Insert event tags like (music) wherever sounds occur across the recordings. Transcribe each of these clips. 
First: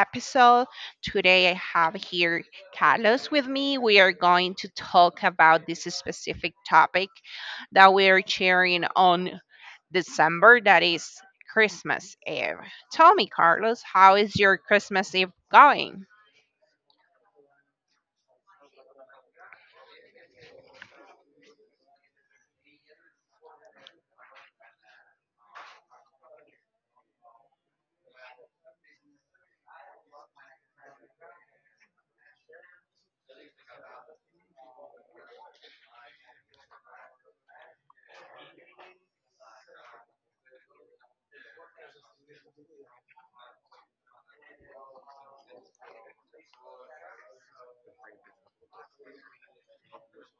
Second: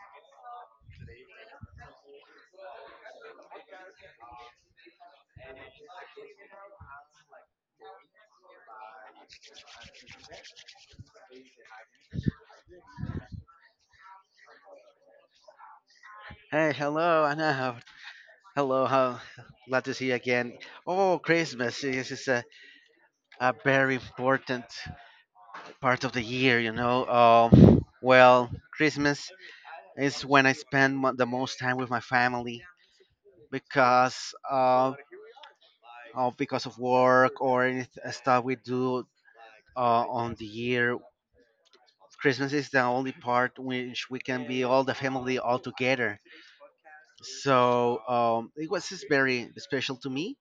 episode. Today I have here Carlos with me. We are going to talk about this specific topic that we are sharing on December, that is Christmas Eve. Tell me, Carlos, how is your Christmas Eve going? Hey, hello, I know. Hello, how glad to see you again. Oh, Christmas is a very important part of the year. Well, Christmas is when I spend the most time with my family because of, because of work or any stuff we do on the year. Christmas is the only part which we can be all the family all together, so it was just very special to me.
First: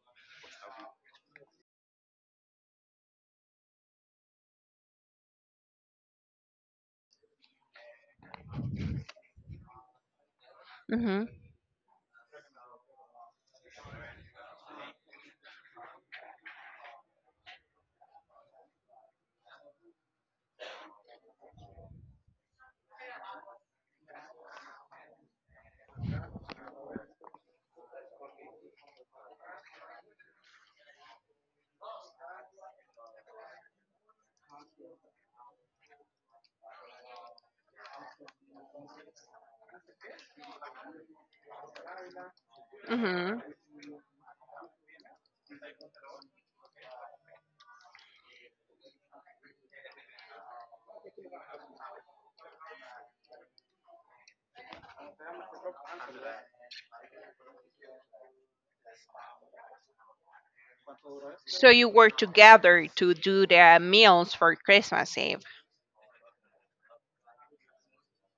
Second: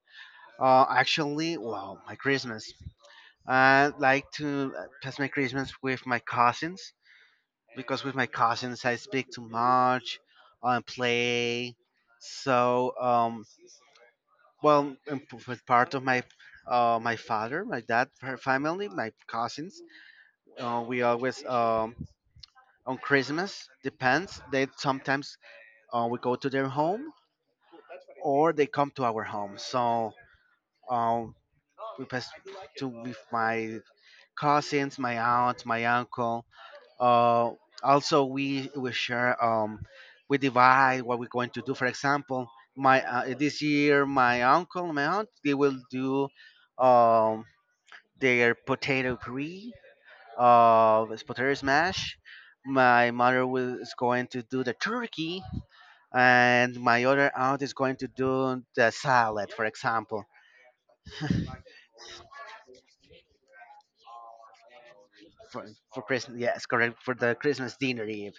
Actually, well, my Christmas. I like to pass my Christmas with my cousins because with my cousins I speak too much, I Hmm. play. So, well, and with part of my father, my dad, her family, my cousins, we always on Christmas depends. They sometimes we go to their home or they come to our home. So. Um, we pass to with my cousins, my aunt, my uncle. Uh, Also, we share. We divide what we're going to do. For example, my Hmm. this year, my uncle, my aunt, they will do um, their potato puree, this potato smash. My mother is going to do the turkey, and my other aunt is going to do the salad, for example. (laughs) So you work together to do the meals for Christmas Eve. for for Christmas. Yes, correct for the Christmas dinner eve.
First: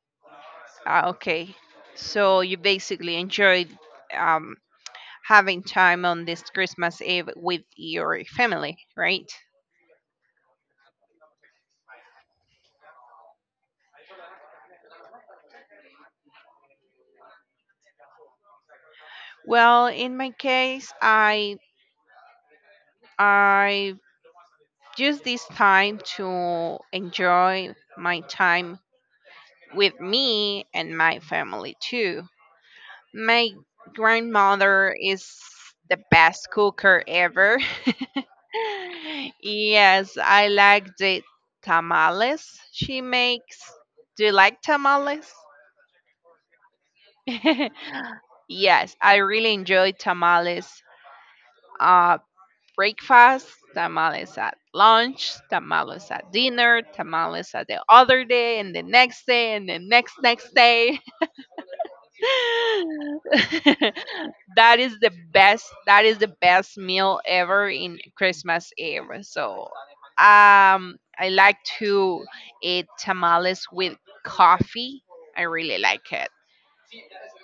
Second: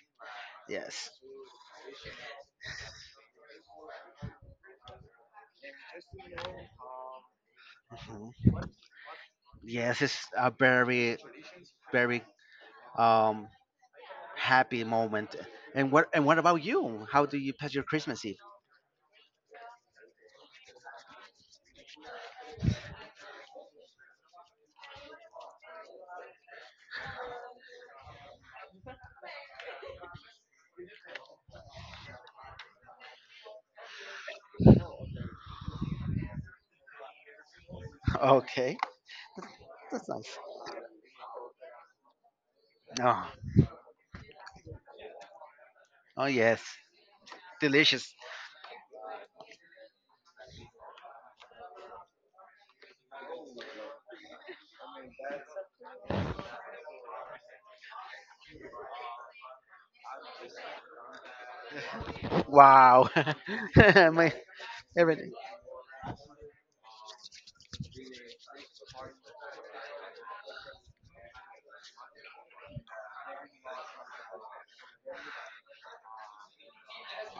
Ah, Yes. okay. So you basically enjoyed um, having time on this Christmas Eve with your Mhm. family, right? Yes, it's a very very um happy moment. And what about you? How do you pass your Christmas Eve? Well, in my case, I use this time to enjoy my time with me and my family too. My grandmother is the best cooker ever. (laughs) Okay, (laughs) that's Yes, nice. I like the tamales she Oh, makes. Do you like tamales? oh, yes, delicious. (laughs) Yes, I really enjoy tamales, uh, breakfast, tamales at lunch, tamales at dinner, tamales at the other day, and the next day, and the next day. Wow, (laughs) (laughs) my That is the everything. best. That is the best meal ever in Christmas Eve. So, I like to eat tamales with coffee. I really like it.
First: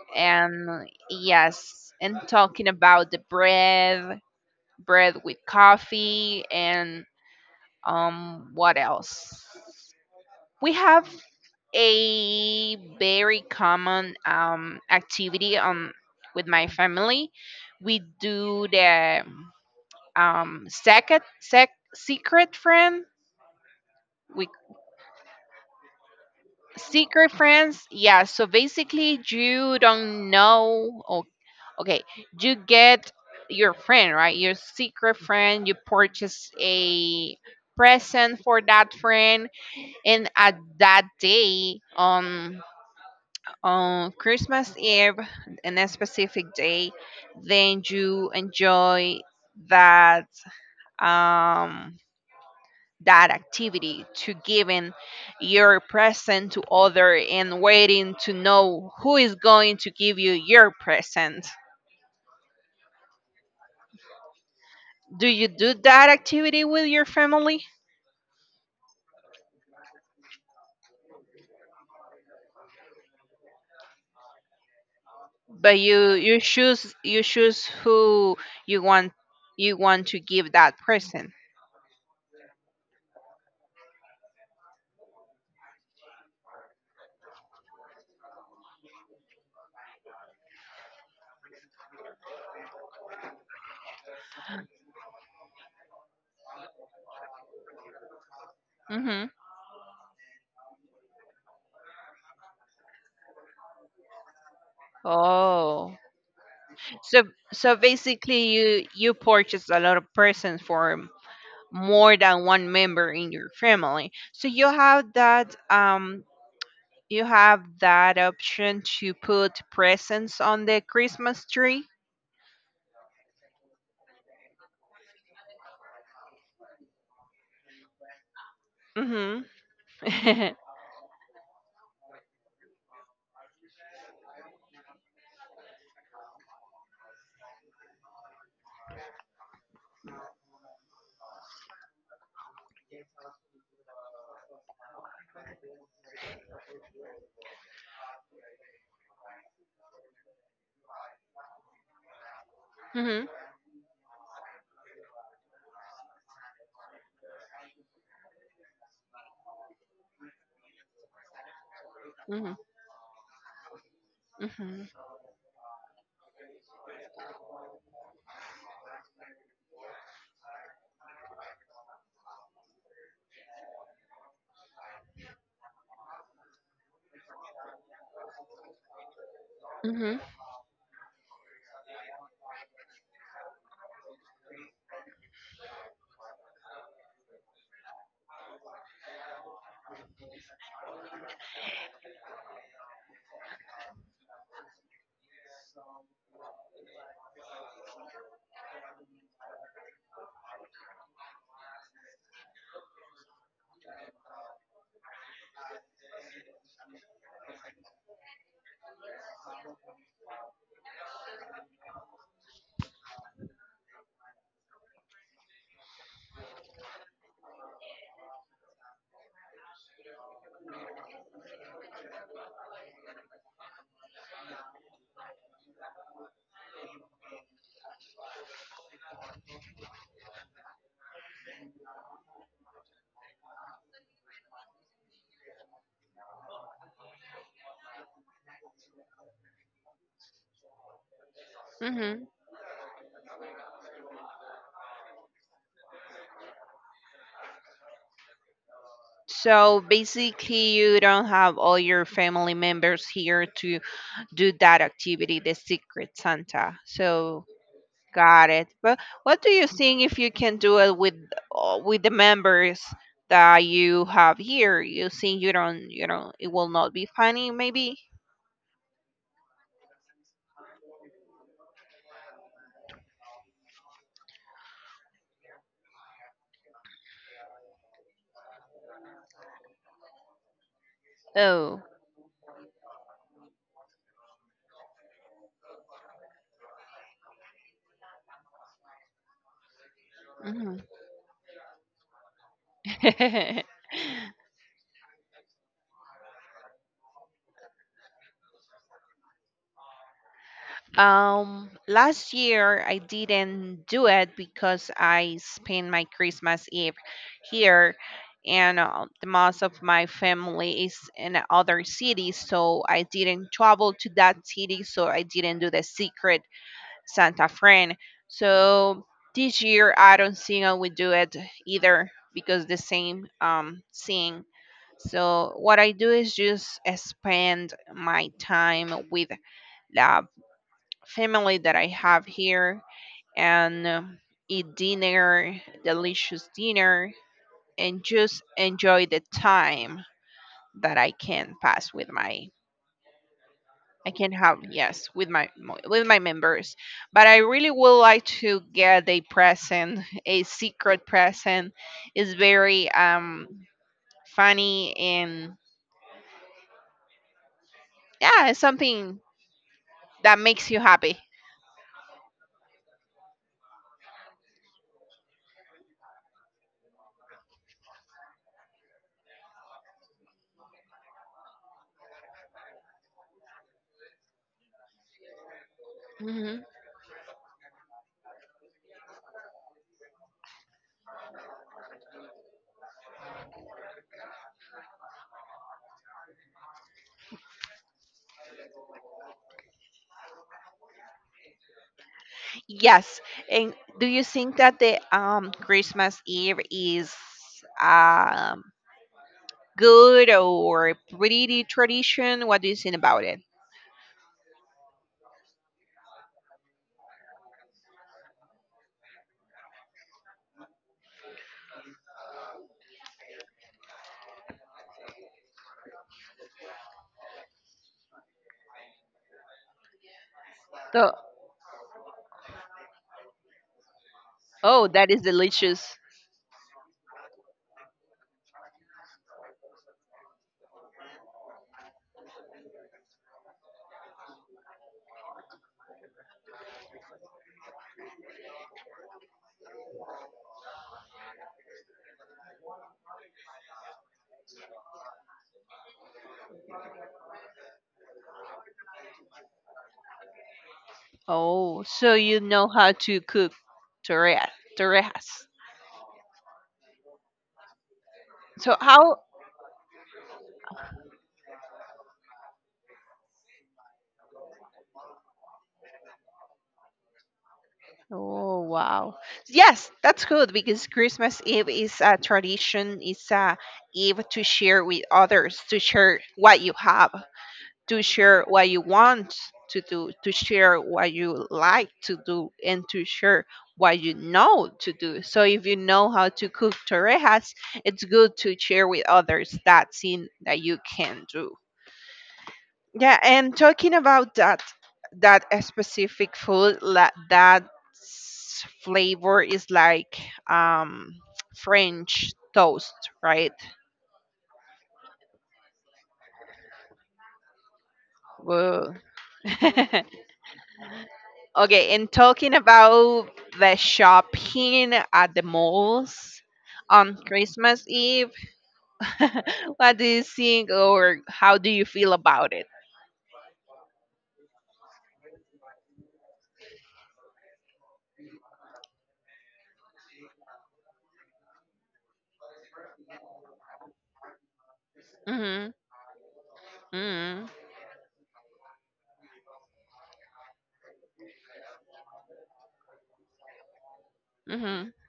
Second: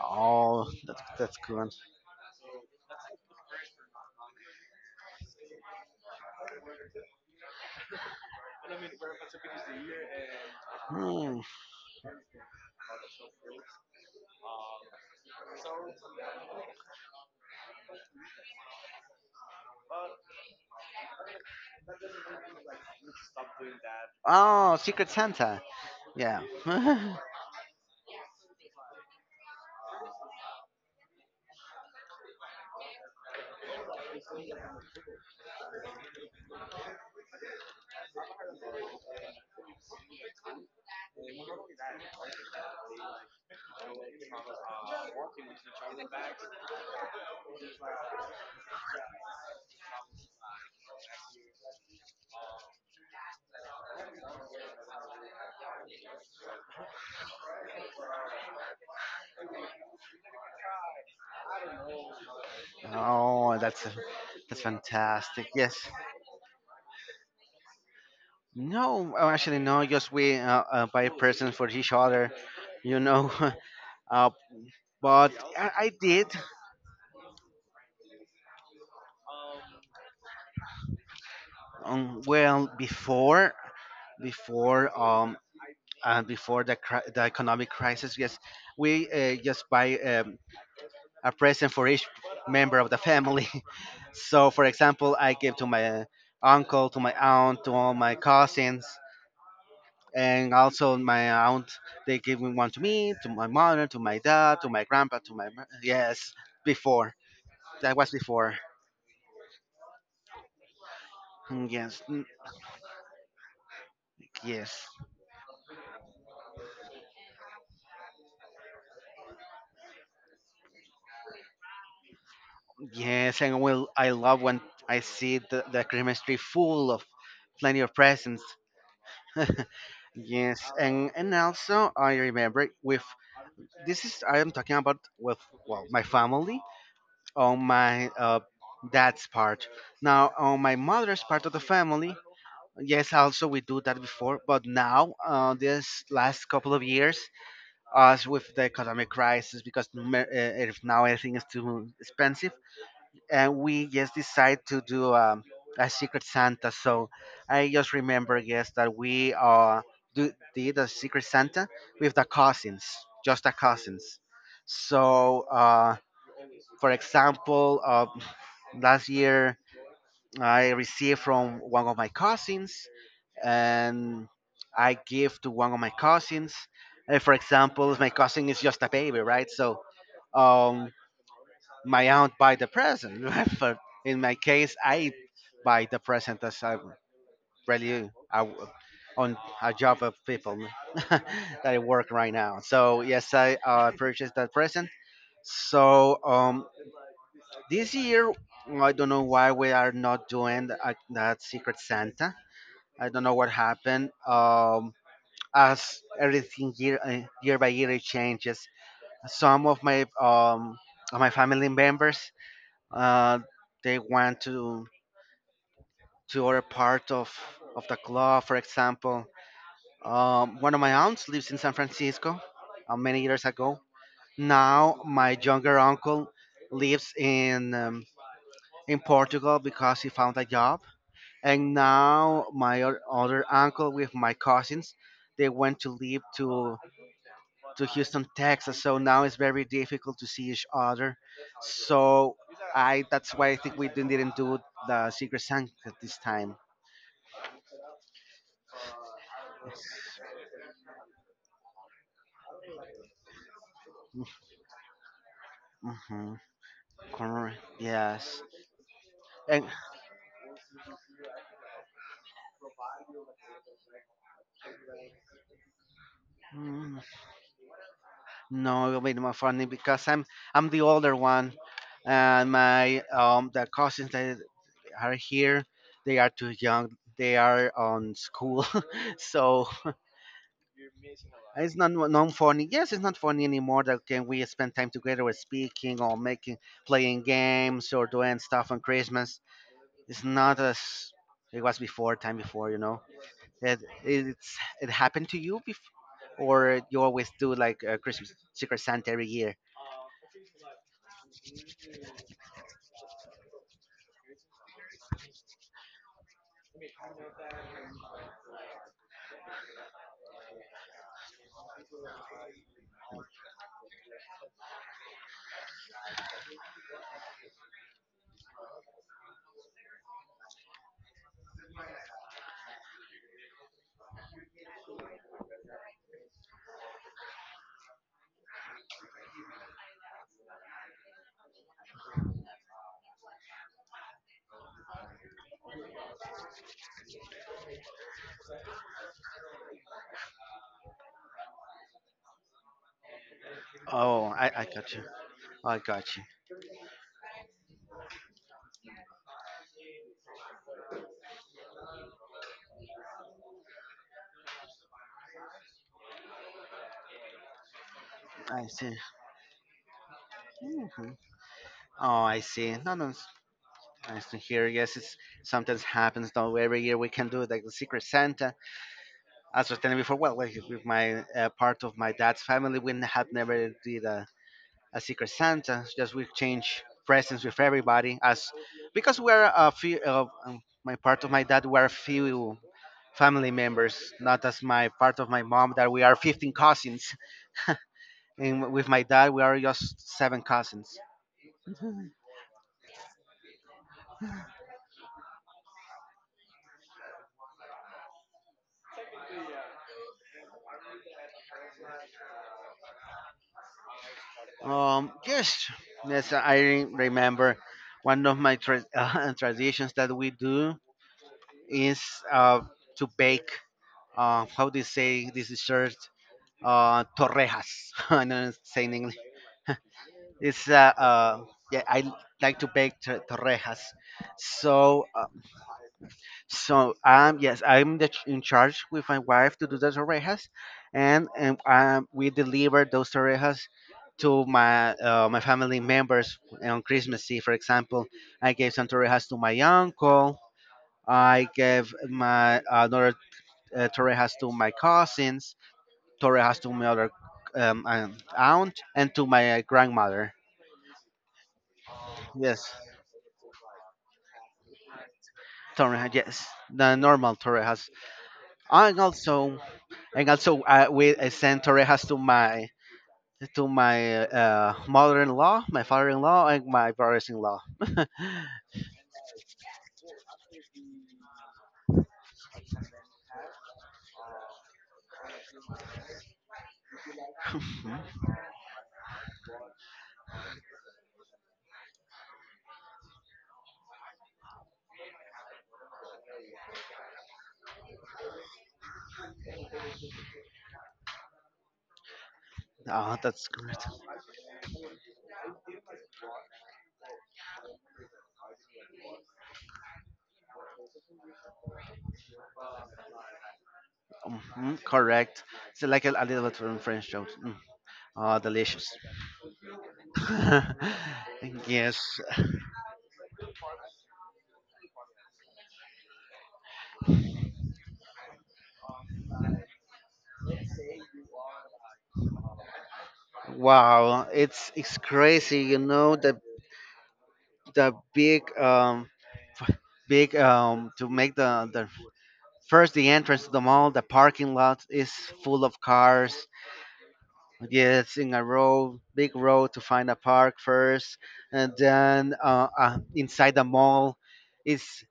Oh, And that's good. yes, and talking about the bread with coffee and what else? We have Hmm. a very common activity on with my family. We do the second secret friend. We Oh, Secret Santa. Yeah. (laughs) secret friends. Yeah, so basically you don't know, or okay, you get your friend, right? Your secret friend. You purchase a present for that friend, and at that day on Christmas Eve, and a specific day, then you enjoy that um that activity to giving your present to other and waiting to know who is going to give you your present. Oh, that's Do you fantastic. do Yes. that activity with your family? No, actually, no. Just we buy presents for each other, you know. (laughs) uh, but I, But I you did. you choose, who you want, to give that person. Well, before, um, before the the economic crisis, yes, we just buy a present for each member of the family. (laughs) So, for example, I gave to my uncle, to my aunt, to all my cousins. Mm-hmm. And also my aunt, they gave me one to my mother, to my dad, to my grandpa, to my Oh. yes. Before. So so That was basically before. you purchase a lot of presents for Mm, yes. more Mm, than one member in your family, so yes, you have that option to put presents on the Christmas tree. yes. And well, I love when I see the Christmas tree full of plenty of presents. Mm-hmm. (laughs) (laughs) Mm-hmm. Yes. And also, I remember with, this is, I am talking about with, well, my family on my dad's part, now on my mother's part of the family. Yes, also we do that before, but now, this last couple of years, us with the economic crisis, because if now everything is too expensive, and we just decide to do a Secret Santa. So I just remember, yes, that we did a Secret Santa with the Mm-hmm. cousins, just the cousins. Mm-hmm. So, for example, last year, I received from one of my cousins, and I give to one of my cousins. For example, if my cousin is just a baby, right? So um, my aunt buy the present. (laughs) Right? But in my case, I buy the present as I really on a job of people (laughs) that I work right now. So yes, I purchased that present. So this year, I don't know why we are not doing that Secret Santa. I don't know what happened. As everything, year year by year, it changes. Some of my family members uh they want to other part of the club. For example, one of my aunts lives in San Francisco. Many years ago. Now my younger uncle lives in Portugal because he found a job. And now my other uncle with my cousins, they went to live to Houston, Texas. So now it's very difficult to see each other. Mm-hmm. So I that's why I think we didn't do the Secret Santa this time. So basically, you don't have all your family members here to do that activity, the Secret Mm-hmm. Santa. So Correct. Yes. got it. But what do And you think if you can do it with, with the members that you have here? You think you don't, it will not mm, be funny, maybe? no, it'll be more funny because I'm the older one, and my the cousins that are here, they are too young. They are on school. (laughs) So it's Oh. not non funny. Yes, it's not funny anymore. That can we spend time together with speaking or making playing games or doing stuff on Christmas. It's not as Mhm. it was before. Time before. (laughs) It happened to you before, or you always do like Christmas Secret Santa every year. Last year I didn't do it because I spent my Christmas Eve here, and the most of my family is in other cities, so I didn't travel to that city, so I didn't do the secret Santa friend. So this year I don't think I will do it either because the same thing. So what I do is just spend my time with the family that I have here and eat dinner, delicious dinner, and just enjoy the time that I can pass with my I Oh, can I have, I got you. yes, with my I got with my you. members. But I really would like to get a present, (laughs) a secret present. It's very funny and yeah, it's I see. something that makes you Mhm. happy. Oh, I see. No, no, it's nice to hear. Yes, it's sometimes happens though. Every year we can do like the Secret Santa as I was telling before, well, like with my part of my dad's family, we had never did a Secret Santa. Just we change presents with everybody, as because we're a few of my part of my dad, we're a few family members, not as my part of my mom that we are 15 cousins, and with my dad we are just seven cousins. Yes. And do you think that the Christmas Eve is um good or pretty tradition? What do you think about it? Yes, yes, I remember one of my (laughs) traditions that we do is uh, to bake how do you say this shirt? Torrejas. (laughs) I don't say in English. It's So, yeah. I like to bake torrejas. oh, So that is uh, delicious. so, yes, I'm in charge with my wife to do the torrejas, and we deliver those torrejas to my family members on Christmas Eve. For example, I gave some torrejas to my uncle. I gave my another torrejas to my cousins. Torre has to my other aunt and to my grandmother. Oh, so you know Yes, how to cook torre- torrejas. Torre. Yes, the normal Torre has. So And how? also, and also, we I send Torre has to my mother-in-law, my father-in-law, and my brothers-in-law. (laughs) Oh wow. Yes, that's good because Christmas Eve is a tradition. It's a eve to share with others, to share what you have, to Mhm. share what you want to do, to share what you like to do, and to share what you know to do. So if you know how to cook torrejas, it's good to share with others that thing that you can do. Ah, Yeah, that's and great. talking about that, a specific food that flavor is like um French toast, right? Mhm, correct. It's like a little bit of French jokes. Mm. Ah, delicious. Well, (laughs) (laughs) okay, and Yes. talking about the shopping at the malls on Christmas Eve, (laughs) what do you think or how do you feel about it? Wow, it's crazy, the big big to make the first the entrance to the mall, the parking lot is full Mhm. of cars, Mhm. yes, in a row, big row, to find a park first, and then inside the mall Mhm. is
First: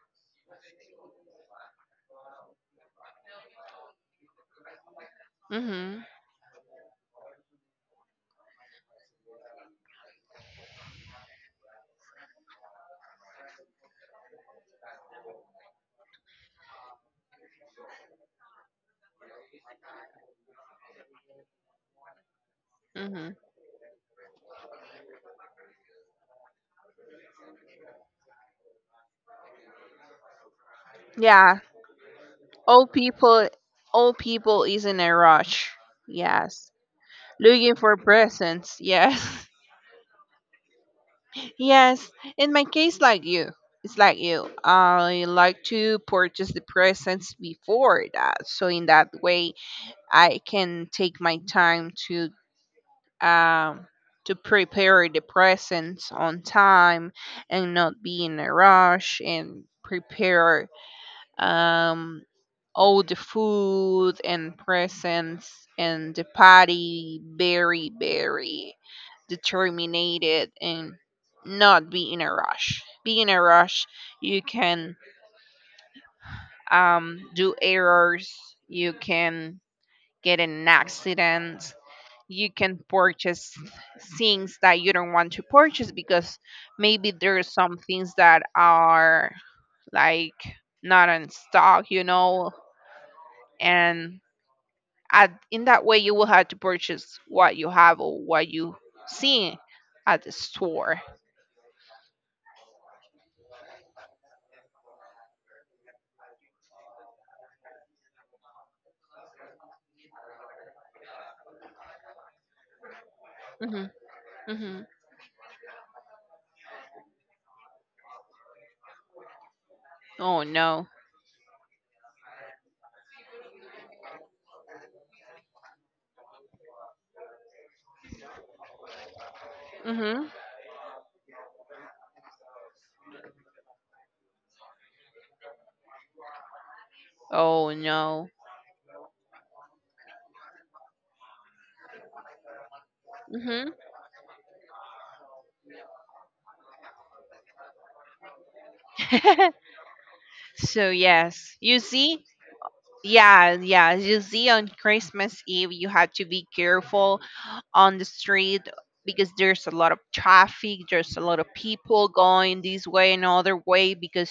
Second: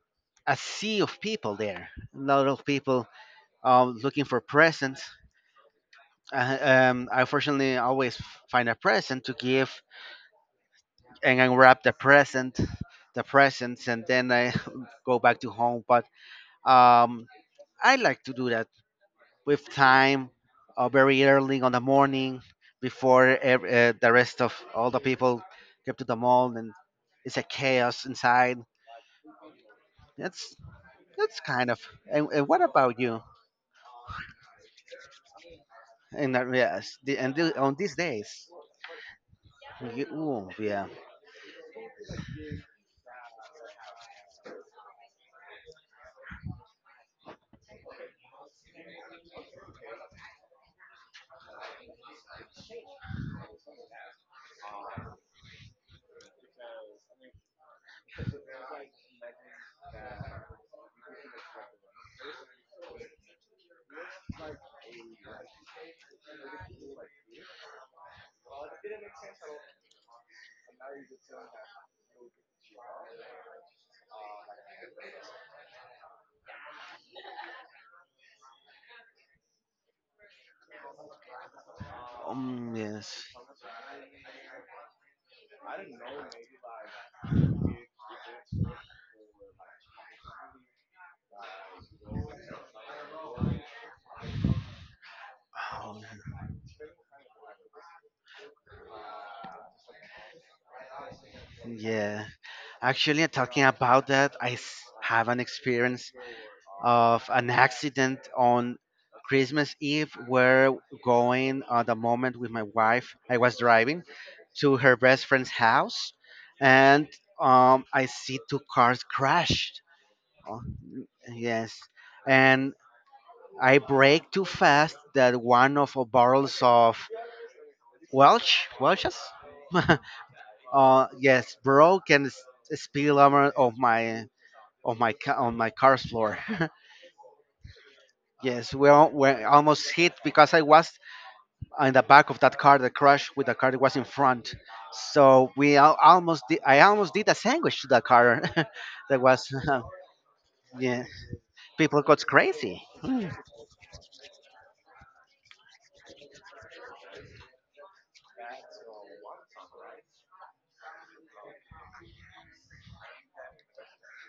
a sea of people there, a lot of people looking for presents. Mhm. I fortunately always find a present to give and unwrap the presents, and then I (laughs) go back to home. But um, I like to do that with time, very early on the morning, before Mhm. The rest of all the people get to the mall, and it's a chaos inside. That's that's Yeah, kind of. And what old about you? people old people is in a rush. And Yes. yes, Looking on for these days, presents. Yes. Ooh, yeah, (laughs) Yes, in my case like you. It's like you. I like to purchase the presents before that. So in that way, I can take my time um, to prepare the presents on time and not be in a rush and prepare, um, all the food and presents and the party very, very determined, and not be in a rush. Be in a rush, you can, do errors, you can get in an accident. You can yes, purchase things that you don't want to purchase because maybe there are some things that are like not in stock, and in that way you will have to purchase what you have or what you see at the store. yeah. Actually, talking about that, I have an experience of an accident on Christmas Eve. We're going at the moment with my wife. I was Hmm. driving to Hmm. her best friend's house, and I see two cars crashed. Oh Oh, no. yes, and I brake too fast that one of our barrels of Welches. (laughs) Hmm. Yes, broke and spilled over on my car's floor. (laughs) Oh no. Yes, we almost hit because I was in the back of that car that crashed with the Hmm. car that was in front. So we al- almost did, I almost did a sandwich to the car (laughs) that was. (laughs) (laughs) So Yeah. yes, you People see, got crazy. yeah, yeah. You see, on Christmas Eve, you have to be careful on the street because there's a lot of traffic. There's a lot of people going this way and other way because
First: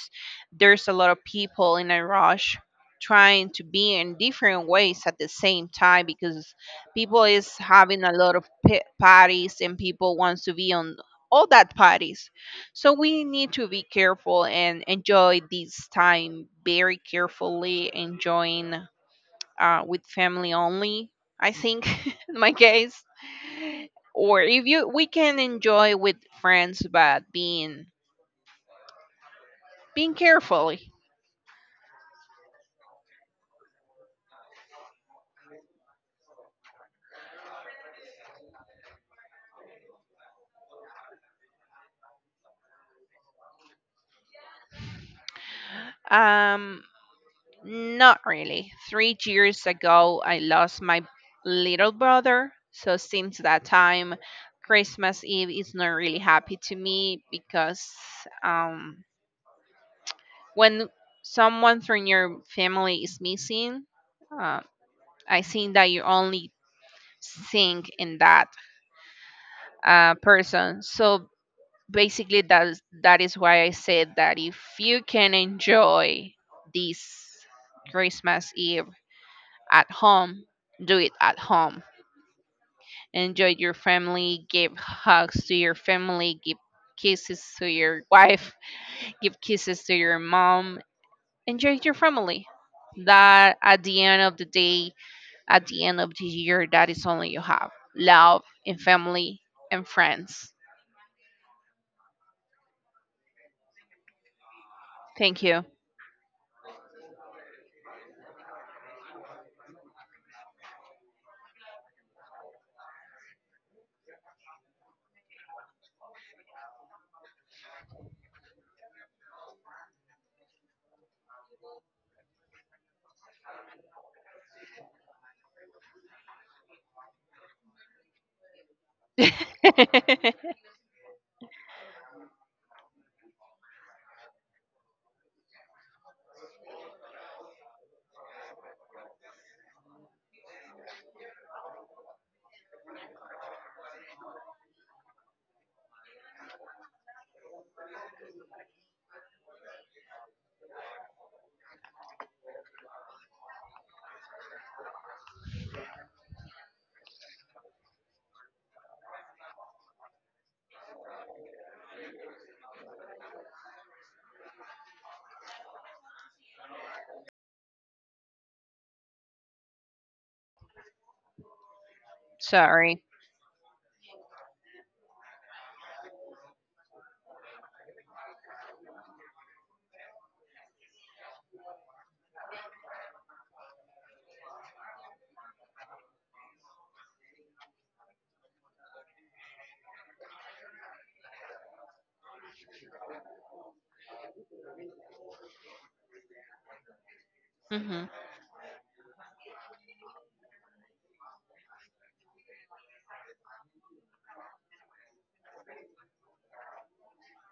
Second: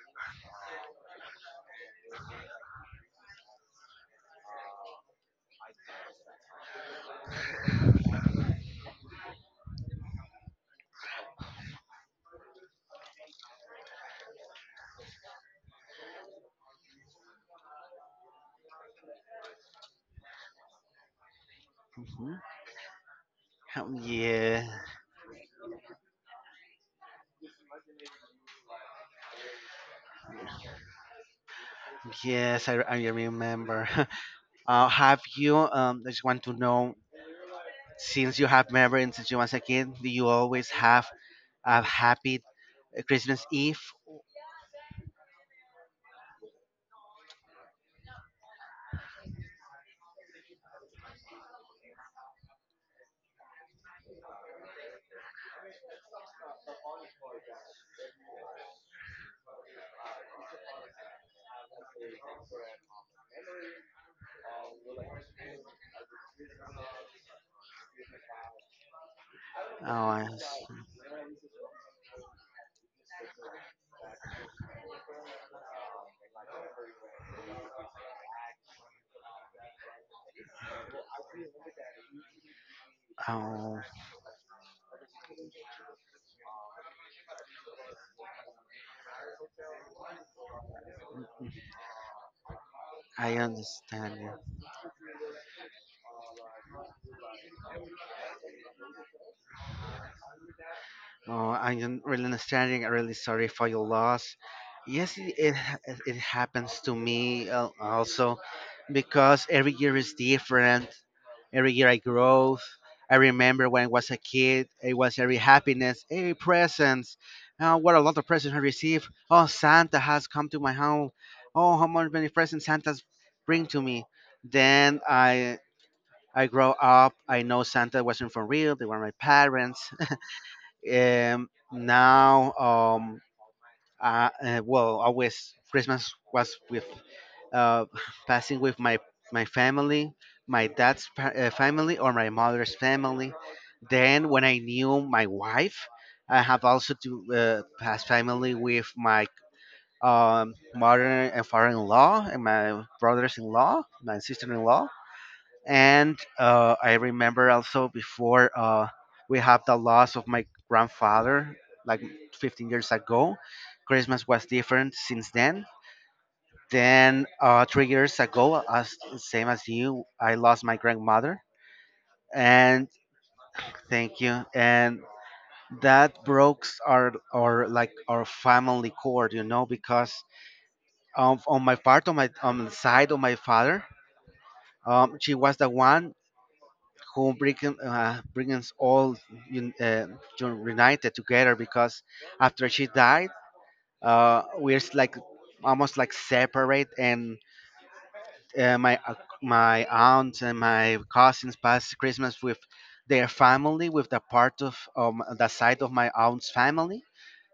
there's a lot of people in a rush trying to be in different ways at the same time because people is having a lot of parties and people wants to be on all that parties, so we need to be careful and enjoy this time very carefully enjoying, with family only. I think (laughs) in Mhm. my case, or if Yeah, you we can enjoy with friends, but being carefully. yes, I remember. (laughs) Have you? I just want to know. Since you have memories since you was a kid, do you always have a happy Christmas Eve? Um, not really. 3 years ago, I lost my little brother, so since that time, Christmas Eve is not really happy to me because, um, when someone from your family is missing, uh, I think that you only think in that Oh, I s- person. So basically, that is why I said that if you can enjoy this Christmas Eve at home, do it at home. Enjoy your oh, family, give hugs to your family, give kisses to your wife, (laughs) give kisses to your mom. Enjoy your family. I That at the understand. end of the day, at the end of the year, that is only you have love and family and friends. Oh, I am really understanding. I'm really sorry for your loss. Yes, it Thank it you. ha- it happens to me also because every year is different. Every year I grow. I remember when I was a kid, it was every happiness, every presents. Oh, what a lot of presents I received. Oh, Santa has come to my home. Oh, how much many presents Santa's bring to me. Then I grow up. I know Santa wasn't for real. They were my parents. (laughs) Now, well, always Christmas was with uh, (laughs) passing with my family, my dad's family or my mother's family. Then, when I knew my wife, I have also to pass family with my mother and father-in-law and my brothers-in-law, my sister-in-law, and I remember also before we have the loss of my grandfather, like 15 years ago. Christmas was different since then. Then 3 years ago, as same as you, I lost my grandmother, and Sorry. thank you. And that broke our like our family cord, you know, because on my part, on my on the side of my father, she was the one who bring us all un- uh, united together because after she died, like almost like separate. And Mhm. My my aunt and my cousins passed Christmas with their family, with the part of the side of my aunt's family,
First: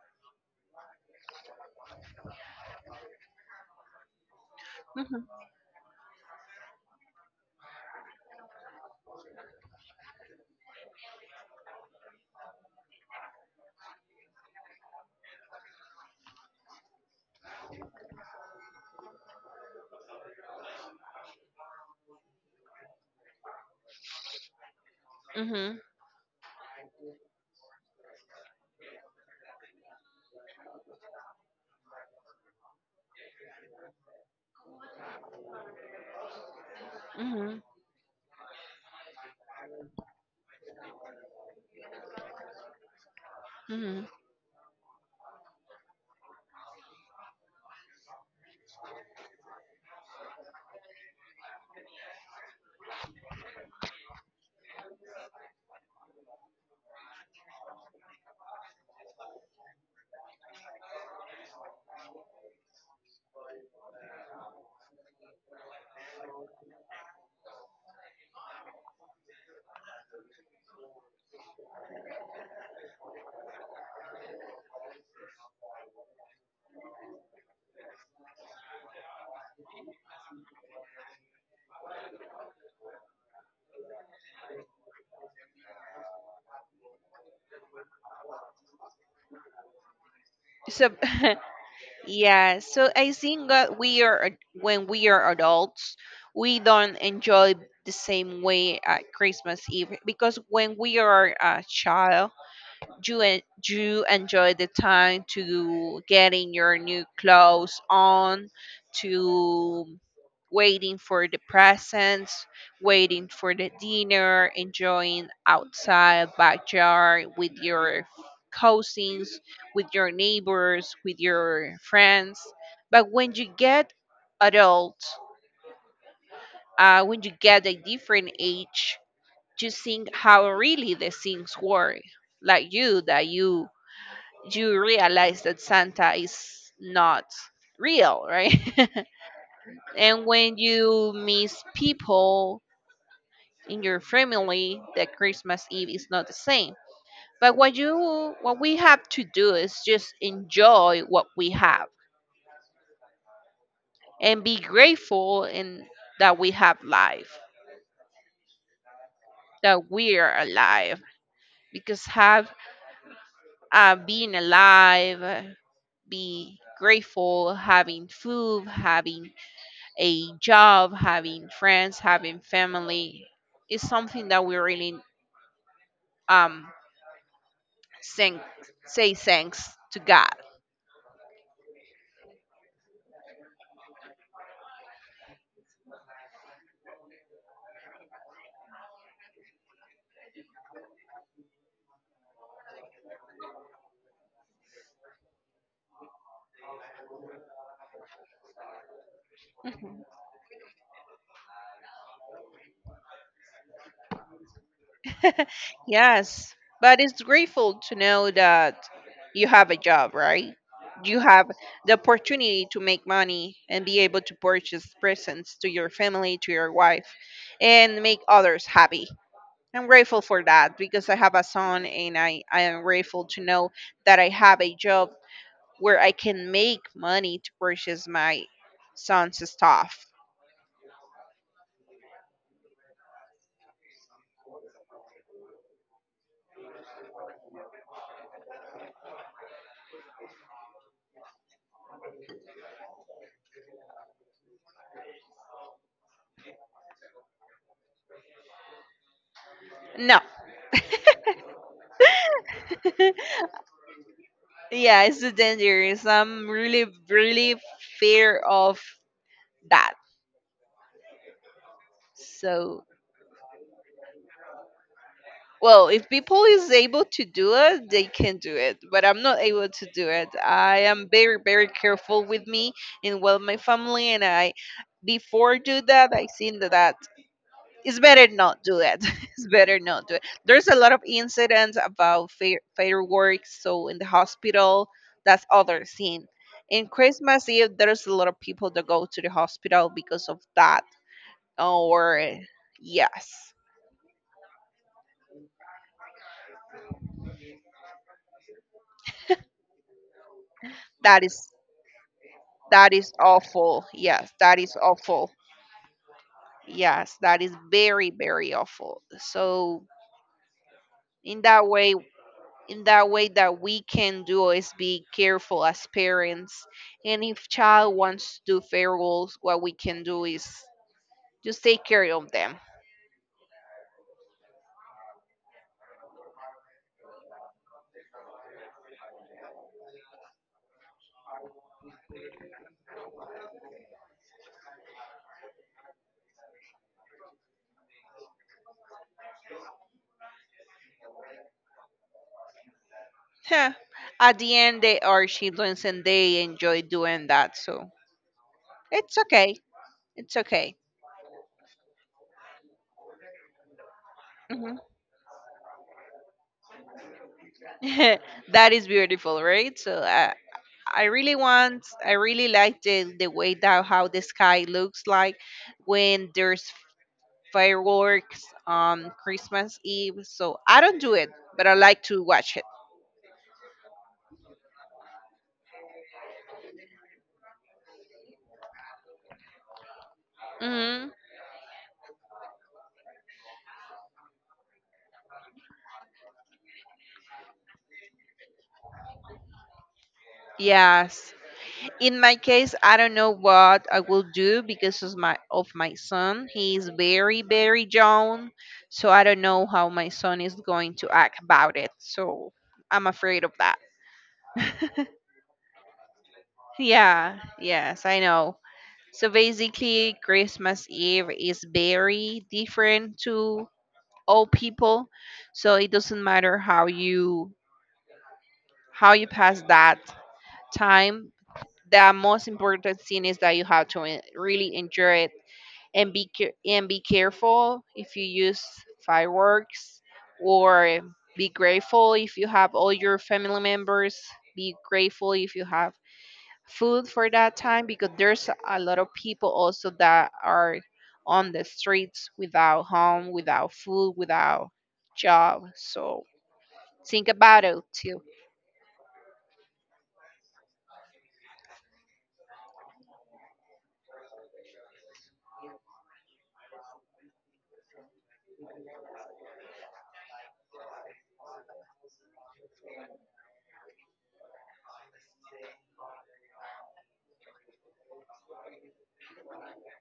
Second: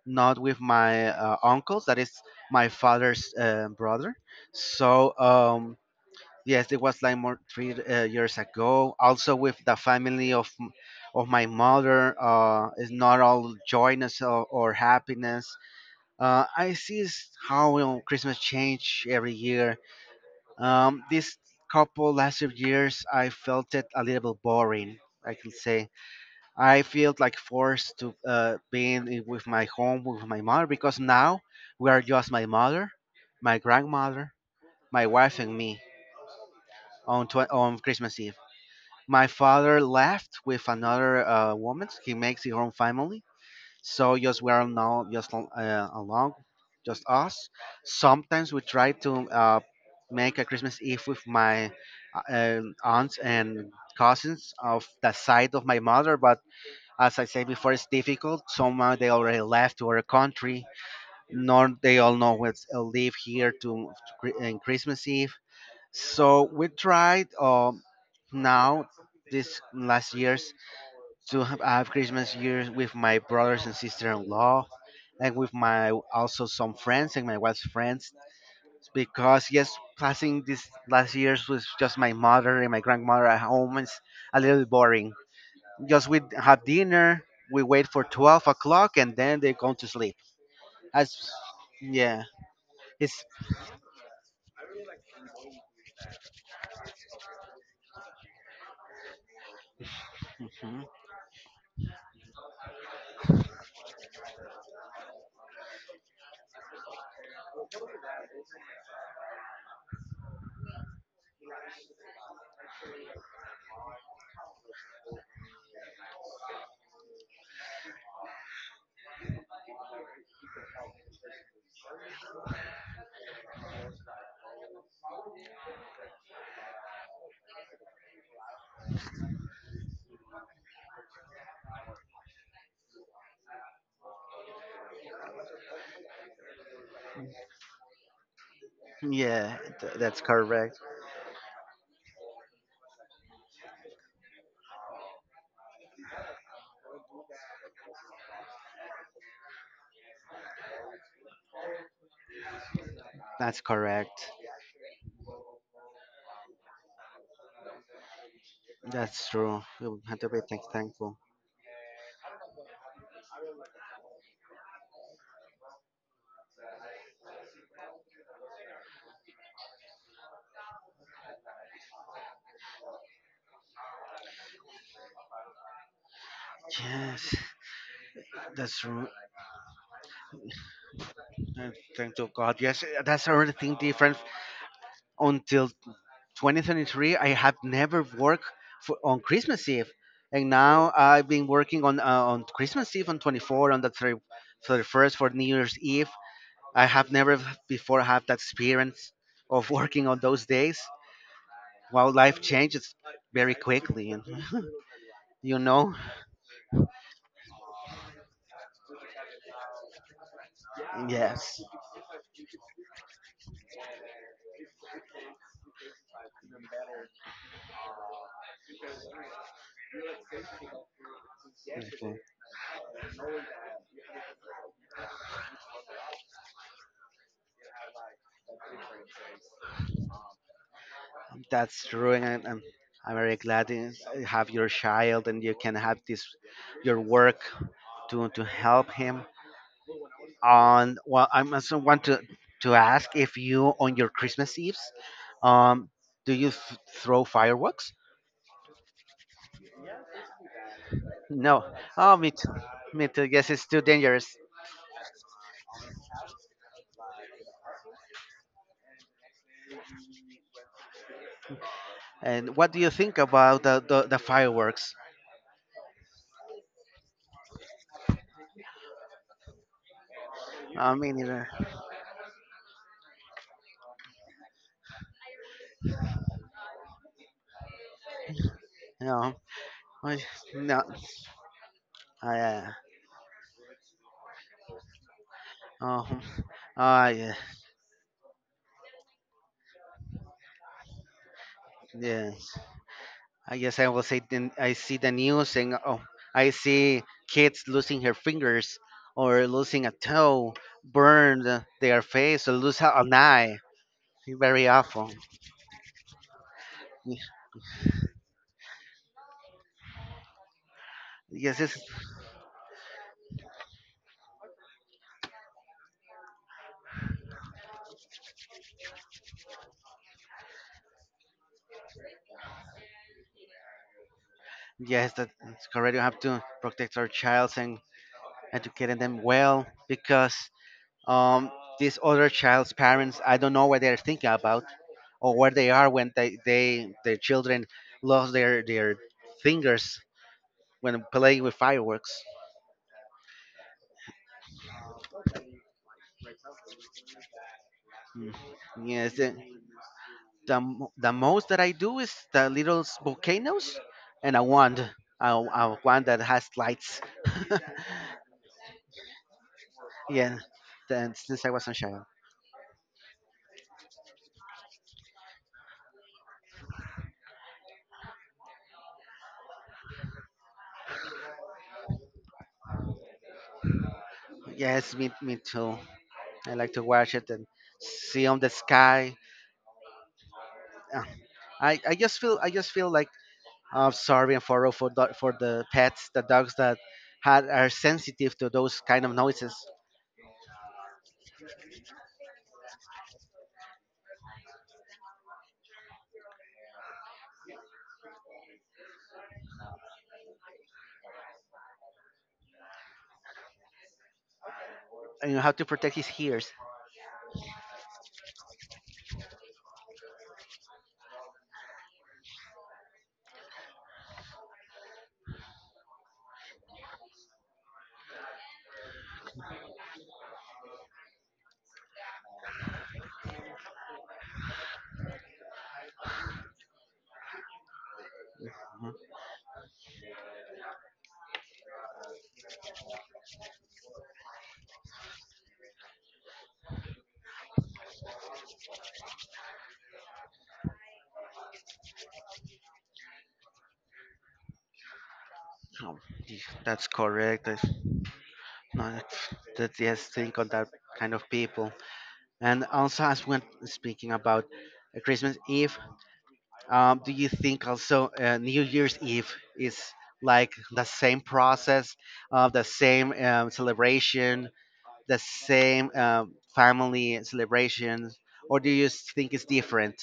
not with my uncles. That is my father's brother. So. Mhm. Um, Yes, it was like more three years ago. Also, with the family of of my mother, is not all joyness or happiness. I see how, you know, Christmas change every year. This couple last few years, I felt it a little bit boring, I can Mhm. say. I feel like forced to with my home with my mother because now we are just my mother, my grandmother, my wife, and me Mhm. on Christmas Eve. My father left with another woman, so he makes his own family. Mhm. So just we are now just along, just us. Sometimes we try to make a Christmas Eve with my aunts and cousins of the side of my mother. But as I said before, it's difficult. Somehow they already left to our country. Nor they all know what's live here to in Christmas Eve. So we tried now this last year to I have Christmas here with my brothers and sister-in-law, and with my also some friends and my wife's friends. Because yes, passing this last years with just my mother and my grandmother at home is a little boring. Just we have dinner, we wait for 12 o'clock, and then they go to sleep. So As (laughs) yeah, yeah, so I it's think that when we are adults, we don't enjoy the same way at Christmas Eve because when mhm. we are a child, you en- you enjoy the time to getting your new clothes on, to waiting for the presents, waiting for the dinner, enjoying outside backyard with your cousins, with your neighbors, with your friends. But when you get adult, when you get a different age, you think how really the things work, like you that you realize that Santa is not real, right? (laughs) Yeah, that's And when correct. you miss people in your family, that Christmas Eve is not the same. But what we have to do is just enjoy what we have That's correct. and be grateful in that we have life, That's true. that You have we to be are alive. thankful. Because have, being alive, be grateful, having food, having a job, having friends, having family is something that we really um Yes, thank, that's true. say thanks to God. And thank to God. Yes, that's another thing different. Until 2023, I have never worked for, on Christmas Eve, and now I've been working on Christmas Eve, on 24, on the 30 31st for New Year's Eve. I have never before had that experience of (laughs) Mhm. working on those days. While life changes very quickly, and (laughs) you (laughs) know, Yes, but it's grateful to know that you have a job, right? You have yes, the opportunity to make money and be able to purchase presents to your family, to your wife, and make others happy. I'm grateful for that because I have a son and I am grateful to know that I have a job where I can make money to purchase my son's stuff. that's true. And I'm very glad to have your child, and you can have this your work to help him on. Well, I also want to ask if you, on your Christmas Eves, um do you throw fireworks? No. No. Oh, me too. Me (laughs) too, yes, it's too dangerous. Yeah, it's too dangerous. I'm really, really fear of that. And what do So, you think about the fireworks? well, if people is able to do it, they can do it. But I'm not able to do it. I I am mean, you very, know. very careful with me and, well, my family and I. Before do that, I seen that it's better not do it. No. (laughs) It's better not I do it. There's a no. lot of incidents about I fireworks. So in the hospital, that's other Oh, scene. In I, uh, Christmas Eve, there's a lot of people that go to the hospital because of that. yeah, Or yes, I guess I will say then I see the news and oh, I see kids losing her fingers or losing a toe, that is burned their face or lose that an is eye. awful. Yes, that Very is awful. awful. Y- Yes, that is very, very awful. So in Yes, that it's, way, that we can do is be careful as parents, and if child wants to do farewells, what we can do is just take care of them. yes, that's correct. We have to protect our childs and educating them well because um, this other child's parents, I don't know what they're thinking about or where they are when they their children lost their fingers when playing with fireworks. Huh. At the end they are children and they enjoy doing that, so Mm, yes, it's the, okay, it's okay. The most that I do is the little volcanoes and Mhm. A wand that has lights. (laughs) (laughs) That is beautiful, right? So Yeah, then since I was a child. I really like the way that how the sky looks like when there's fireworks on Christmas Eve. So I don't do it, but I like to watch it. Yes, me too. I like to watch it and see on the sky. Uh, Hmm. I just feel like sorry, and for the pets, the dogs that had are sensitive to those kind of noises. Yes. In my case, I don't know what I will do because of my son. He is very young, so I don't know how my son is going to act about it. So I'm afraid of that. And you have to protect his ears. Yeah. Yes, I know. So basically, Christmas Eve is very different to all people. So it doesn't matter how you pass that time. The most important thing is that you have to really enjoy it, and and be careful if you use Mhm. fireworks, or be grateful if you have all your family members, be grateful if you have food for that time, because there's a lot of people also that are on the streets, without home, without food, without job. Oh, So that's think correct. about it. No, that yes, think on that kind of people. And also, as we're speaking about Christmas Eve, do you think also New Year's Eve is like the same process, the same celebration, the same family celebration, or do you think it's different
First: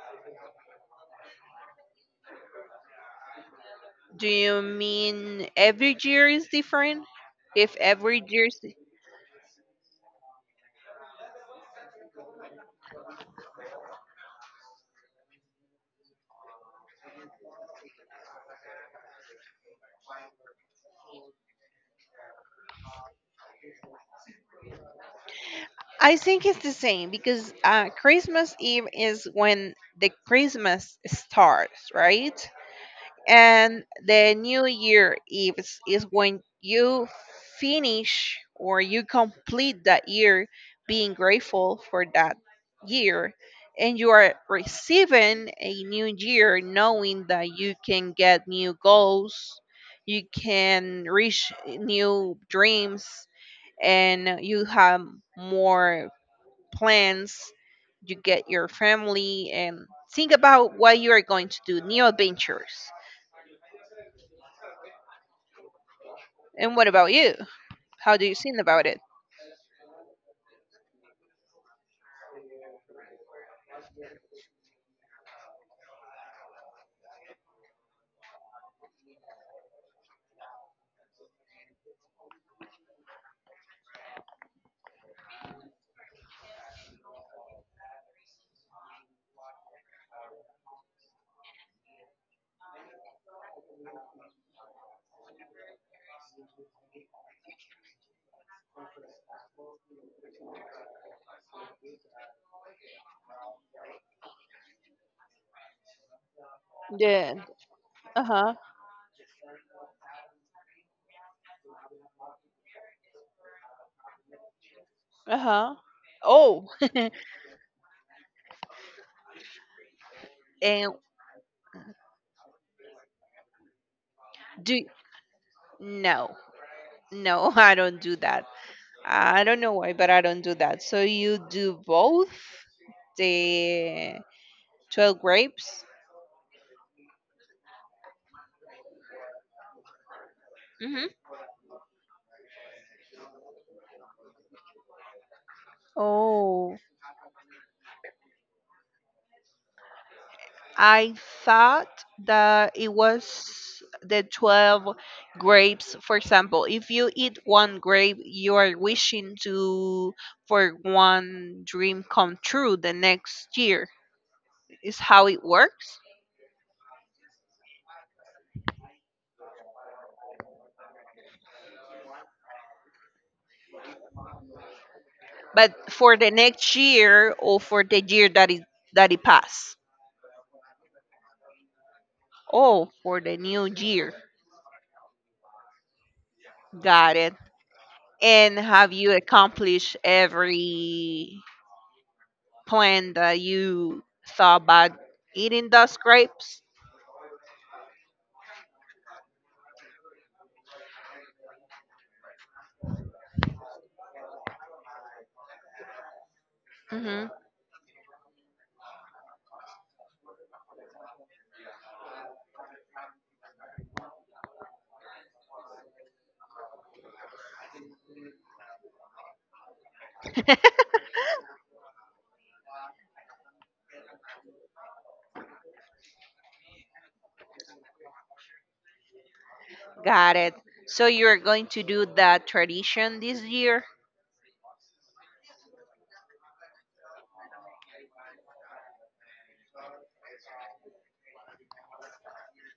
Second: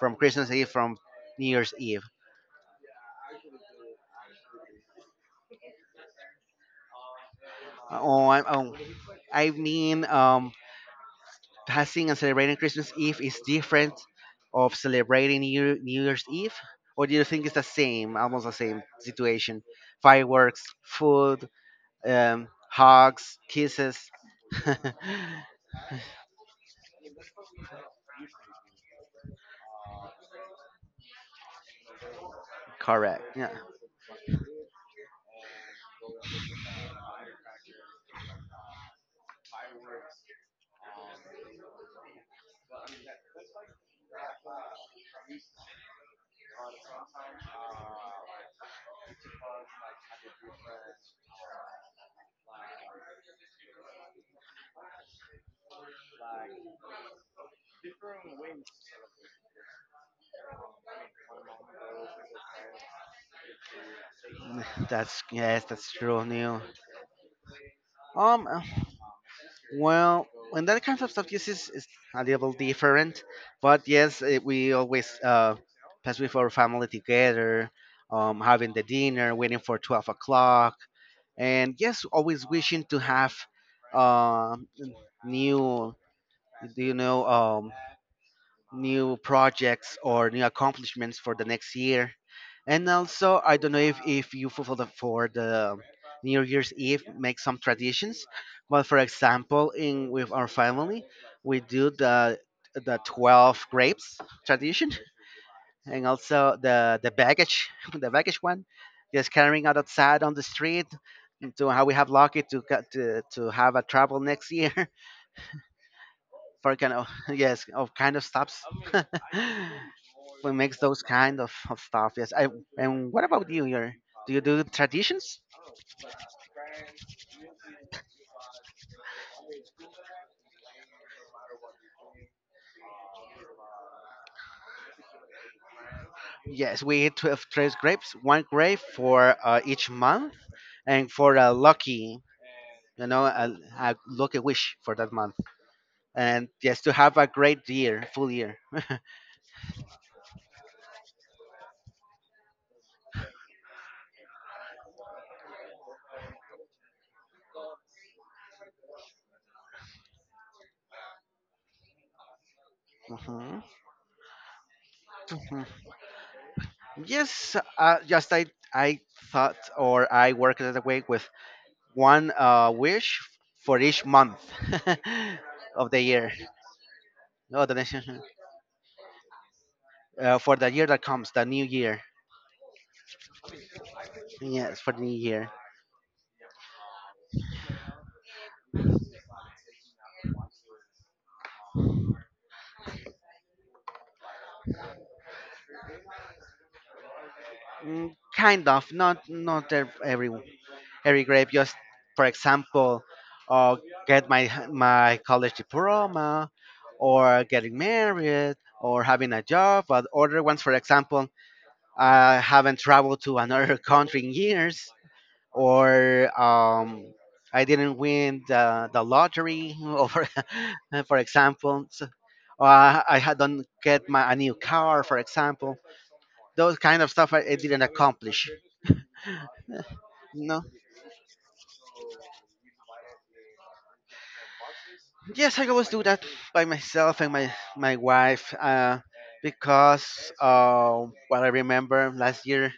from Christmas Eve from New Year's Eve? Do you mean every year is different? If Uh, every Oh, I, year is. oh, I mean, passing and celebrating Christmas Eve is different of celebrating New Year's Eve? Or do you think it's the same, almost the same situation? Fireworks, food, hugs, kisses. (laughs) I think it's the same because Christmas Eve is when the Christmas starts, right? Correct. Yeah, And the new year eve is when you finish or you complete that year, being grateful for that year, and you are receiving a new year knowing that you can get new goals, you can reach new dreams, and you have more plans. You get your family and think about what you are going to do, new adventures. (sighs) that's yes, that's true. New. And what about you? How do you Um, think about it? Well, in that kind of stuff, yes, is a little different. But yes, eh, we always pass with our family together, having the dinner, waiting for 12 o'clock, and yes, always wishing to have um, new, do you know, new projects or new accomplishments for the next year. And also, I don't know if you fulfill the, for the New Year's Eve make some traditions. But for example, in with our family, we do the 12 grapes tradition, and also the Yeah. baggage, (laughs) the Uh baggage huh. one, just carrying out outside on the street. To how we have lucky to have a travel next year. (laughs) Uh huh. Oh, For kind of (laughs) yes of kind of stops. (laughs) We makes (laughs) and those kind of stuff. Yes. I and what about you? Your do you do do traditions? no, no, (laughs) I don't do that. I don't know why, but I don't do that. So you do both the 12 grapes. Yes, we eat 12 fresh grapes, one grape for each month, Mm-hmm. and for a lucky, you know, a lucky wish for that month. And Oh, yes, to have a great year, full year. I thought that it was the 12 grapes. For example, if you eat one grape, you are wishing to for one dream come true the next Mhm. year. Is how it Mhm. works. Yes, just I thought or I worked that way with one wish for each month (laughs) of But the for year. the next year, or Oh, the for next, the year that it passed. For the year that comes, the new year. Oh, for the new year. Yes, for the new year. Got it. And have you accomplished every plan that you thought about eating those grapes? Mm, kind of, not every every grade just for example uh, get my college diploma Mm-hmm. or getting married or having a job, but other ones for example I haven't traveled to another (laughs) country in years or I didn't win the lottery (laughs) or for, (laughs) for example, so, I had don't get my a new car for example those kind of stuff I didn't accomplish. Got it. No. So you're going to do that tradition this year? Yes, I always do that by myself and my wife because what I remember last year,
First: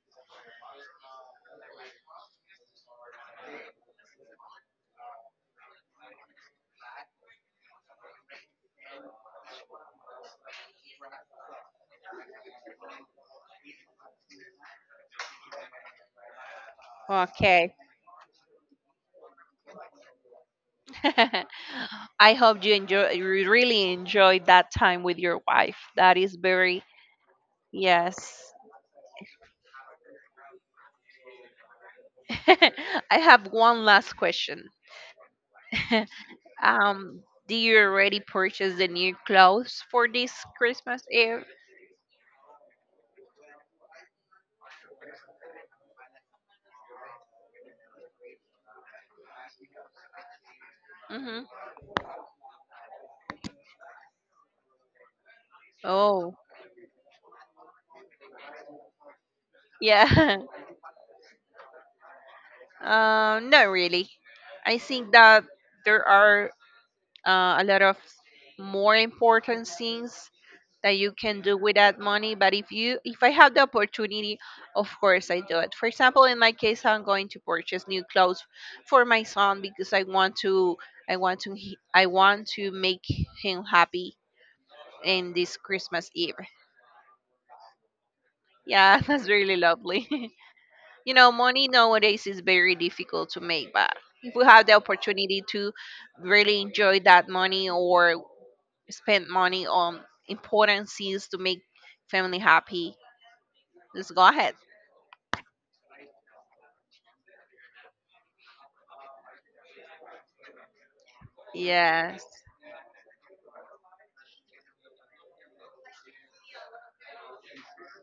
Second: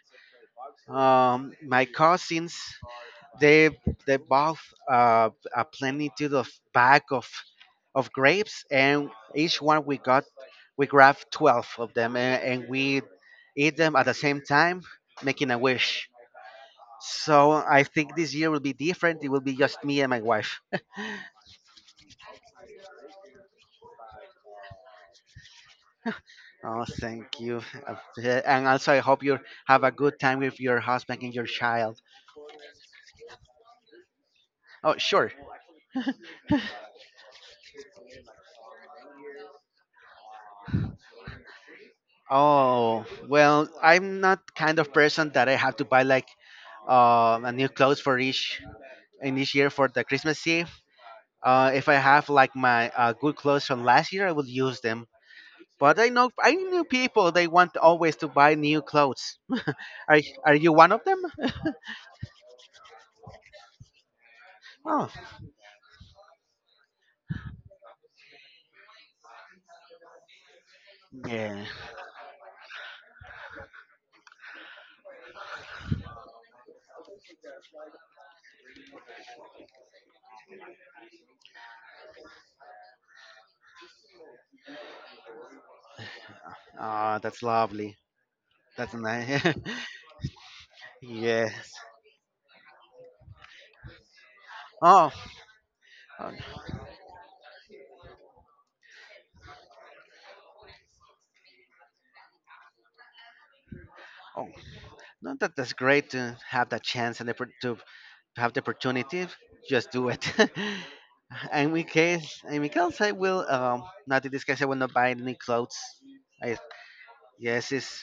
my cousins they they bought a plenitude of bag of grapes and each one we got we grabbed 12 of them and we eat them at the same time, making a wish. So Okay. I think this year will be different. It will be just me and my wife. (laughs) I hope you enjoy, you really enjoyed that time with your wife. That is very Oh, thank you. Yes. And also, I hope you have a good time with your husband and your child. (laughs) I have one last question. Oh, sure. (laughs) um do you already purchase the new clothes for this Christmas Eve? Oh, well, I'm not kind of person that I have to buy like a new clothes for each in each year for the Christmas Eve. Mm-hmm. If I have like my good clothes from last year, I will use them. But Oh, I know people they want always to buy new clothes. (laughs) are yeah. (laughs) are you one of them? Not really. I Oh, think that there are a lot of more important things that you can do yeah. with that money. But if you, if I have the opportunity, of course I do it. For example, in my case, I'm going to purchase new clothes for my son because I want to make him happy in this Christmas Eve. Oh, that's lovely. That's Yeah, (laughs) that's nice. really lovely. (laughs) you know, money (laughs) Yes. nowadays is very difficult to make, but if we have the Oh, opportunity to Oh, really enjoy that money, or spend money on important things to make family happy. Let's go oh, ahead. no, that, that's great to have that chance and the, to have the opportunity. Just do it. (laughs) And in Yes. case, in my case, I will. Not in this case, I will not buy any clothes. I yes, it's.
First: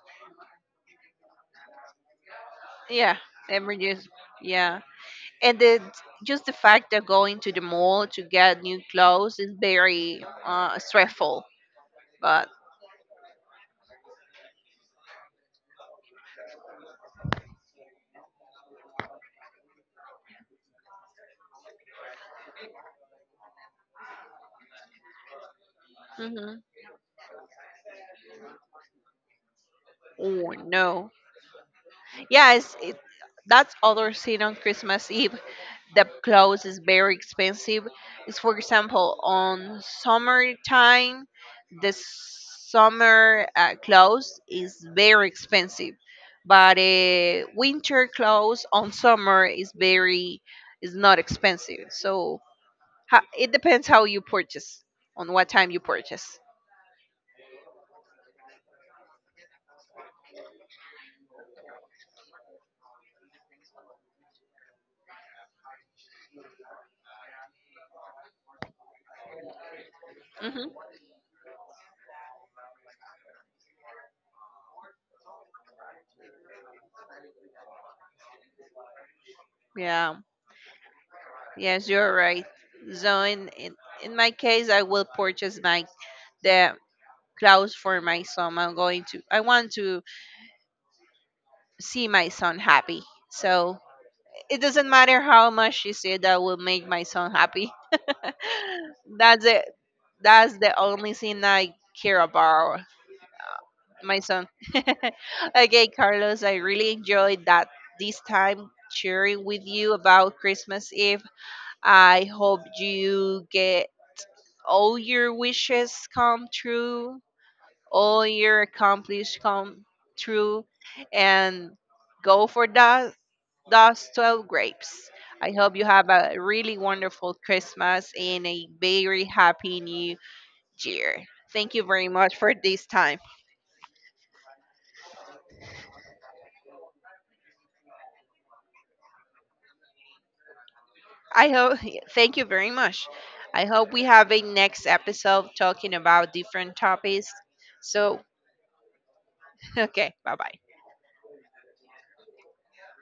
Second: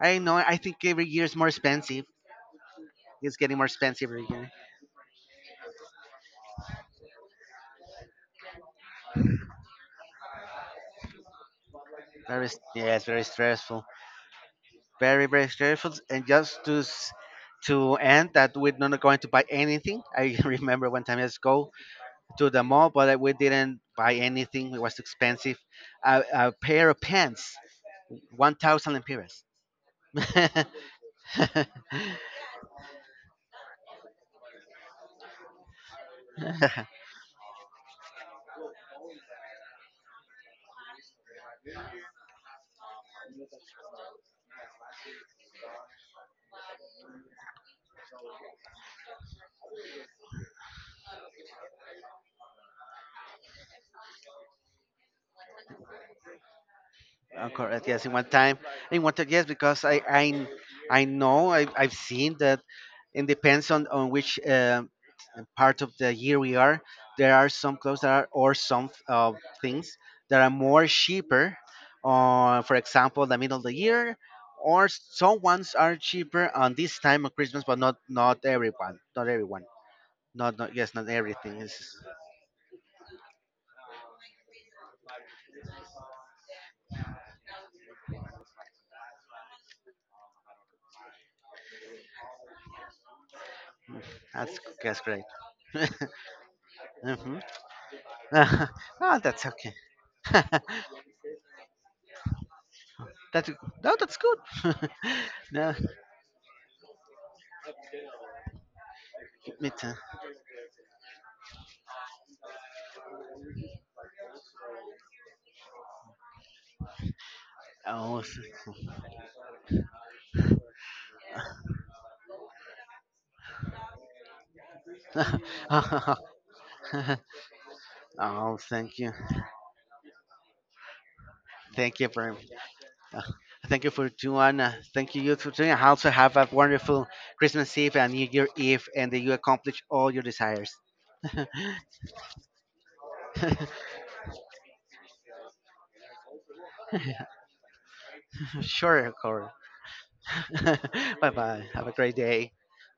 I know. I think every year is more expensive. Yeah. It's getting more Every expensive reduce. every year. Yeah. And the just the fact that going to the mall to get new clothes is very stressful. But Yes, very stressful. Very very stressful. And just to end that we're not going to buy anything. I (laughs) remember one time I just go to the mall, but we didn't buy anything. It was expensive. A hmm. pair of pants, 1,000 lempiras. Oh (laughs) no. Yeah, it's, it, that's other scene on Christmas Eve. The clothes is very expensive. It's for example on summertime, the summer clothes is very expensive, but winter clothes on summer is very is not expensive. So it depends how you purchase, on what time you purchase. Correct. Yes, in one time, yes, because I know I I've seen that it depends on which part of the year we are, there are some clothes that are or some things that are Hmm. more cheaper. For example, the middle of the year, or some ones are cheaper on this time of Christmas, but not not everyone, not everyone, Yeah. not not yes, not everything. Is Yes, you're right. So in in my case, I will purchase my the clothes for my son. I'm going to. I want to see my son happy. So it doesn't that's matter great. how much (laughs) she said that will make my son Hmm. happy. (laughs) (laughs) Oh, that's that's it. okay. That's (laughs) the only thing I care about. That's no, that's My son. good. (laughs) (laughs) No, okay, Carlos. I really enjoyed that this time sharing with me too. you about Christmas Eve. I hope you get all your wishes come true, Oh, all your accomplishments come true, and go for that, those 12 grapes. I hope you have a really wonderful Christmas (laughs) and oh, a thank you. very happy new year. Thank you Thank very you much for for this time. uh, thank you for doing. Thank you you for doing. And also have a wonderful Christmas Eve and New Year Eve, and that you accomplish all your desires. I hope, (laughs) thank you very much. I (laughs) hope we have a next episode talking about different topics. So, Sure, Cora. (laughs) okay, bye bye. (laughs) Bye bye. Have a great day.